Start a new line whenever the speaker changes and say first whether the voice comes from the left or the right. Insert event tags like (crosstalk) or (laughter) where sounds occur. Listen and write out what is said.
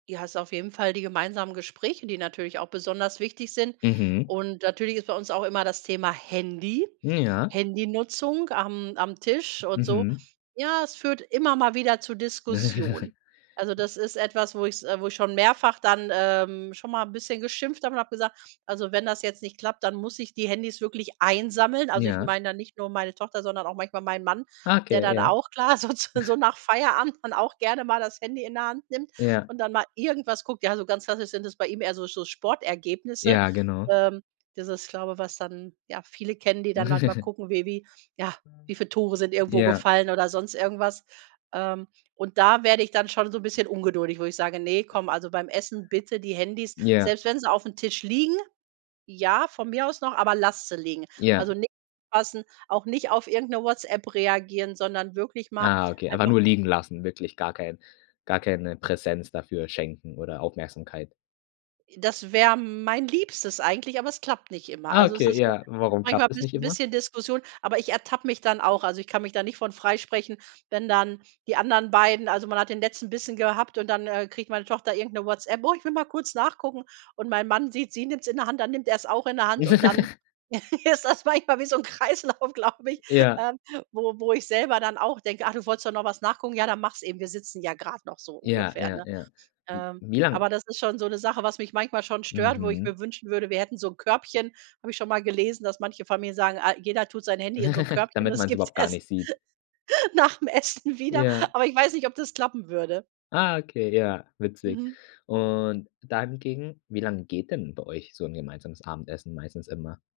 right: Ja, hast auf jeden Fall die gemeinsamen Gespräche, die natürlich auch besonders wichtig sind.
left: Mhm.
right: Und natürlich ist bei uns auch immer das Thema Handy,
left: Ja.
right: Handynutzung am am Tisch und so.
left: Mhm.
right: Ja, es führt immer mal wieder zu Diskussionen.
left: (laughs)
right: Also das ist etwas, wo ich's äh, wo ich schon mehrfach dann, ähm, schon mal 'n bisschen geschimpft habe und habe gesagt, also wenn das jetzt nicht klappt, dann muss ich die Handys wirklich einsammeln. Also, ich
left: Ja.
right: meine dann nicht nur meine Tochter, sondern auch manchmal meinen Mann, der
left: Okay,
right: dann
left: ja.
right: auch, klar, so zu so
left: (snorts)
right: nach Feierabend dann auch gerne mal das Handy in die Hand nimmt
left: Ja.
right: und dann mal irgendwas guckt. Ja, so ganz klassisch sind das bei ihm eher so so Sportergebnisse,
left: Ja, genau.
right: ähm. Dieses, glaube, was dann, ja, viele kennen, die dann manchmal
left: (giggles)
right: gucken, wie wie ja, wie viel Tore sind irgendwo
left: Ja.
right: gefallen oder sonst irgendwas. Ähm, und da werde ich dann schon so 'n bisschen ungeduldig, wo ich sage: „Ne, komm, also beim Essen bitte die Handys“,
left: Ja.
right: selbst wenn sie aufm Tisch liegen, ja, von mir aus noch, „aber lasst sie liegen.“
left: Ja.
right: Also nicht (unintelligible) auch nicht auf irgend 'ne Whatsapp reagieren, sondern wirklich mal
left: Ah, okay, einfach
right: einfach
left: nur liegen lassen, wirklich gar kein gar keine Präsenz dafür schenken oder Aufmerksamkeit.
right: Das wäre mein liebstes eigentlich, aber es klappt nicht immer.
left: Ah
right: Also es
left: okay,
right: ist (unintelligible)
left: ja, warum
right: manchmal
left: klappt's nicht
right: ist 'n
left: immer?
right: bisschen Diskussion, aber ich ertappe mich dann auch. Also, ich kann mich da nicht von freisprechen, wenn dann die anderen beiden also, man hat den letzten Bissen gehabt und dann, äh, kriegt meine Tochter irgend 'ne Whatsapp. Oh, ich will mal kurz nachgucken. Und mein Mann sieht: Sie nimmt's in der Hand, dann nimmt er's auch in der Hand und dann
left: (giggles)
right: (chuckles) ist das manchmal wie so 'n Kreislauf, glaube ich,
left: Ja.
right: ähm, wo wo ich selber dann auch denke: „Ah, du wolltest doch noch was nachgucken? Ja, dann mach's eben. Wir sitzen ja grad noch“, so
left: Ja,
right: ungefähr,
left: ja,
right: ne?
left: ja.
right: Ähm,
left: Wie lang
right: aber das ist schon so 'ne Sache, was mich manchmal schon stört, wo ich
left: Mhm.
right: mir wünschen würde, wir hätten so 'n Körbchen, habe ich schon mal gelesen, dass manche Familien sagen, ah, jeder tut sein Handy in so 'n
left: (giggles)
right: Körbchen und
left: Damit
right: es
left: man's
right: gibt
left: überhaupt gar
right: erst
left: nicht sieht.
right: nach dem Essen wieder.
left: Ja.
right: Aber ich weiß nicht, ob das klappen würde.
left: Ah, okay, ja, witzig.
right: Mhm.
left: Und dann ging wie lang geht denn bei euch so 'n gemeinsames Abendessen meistens immer?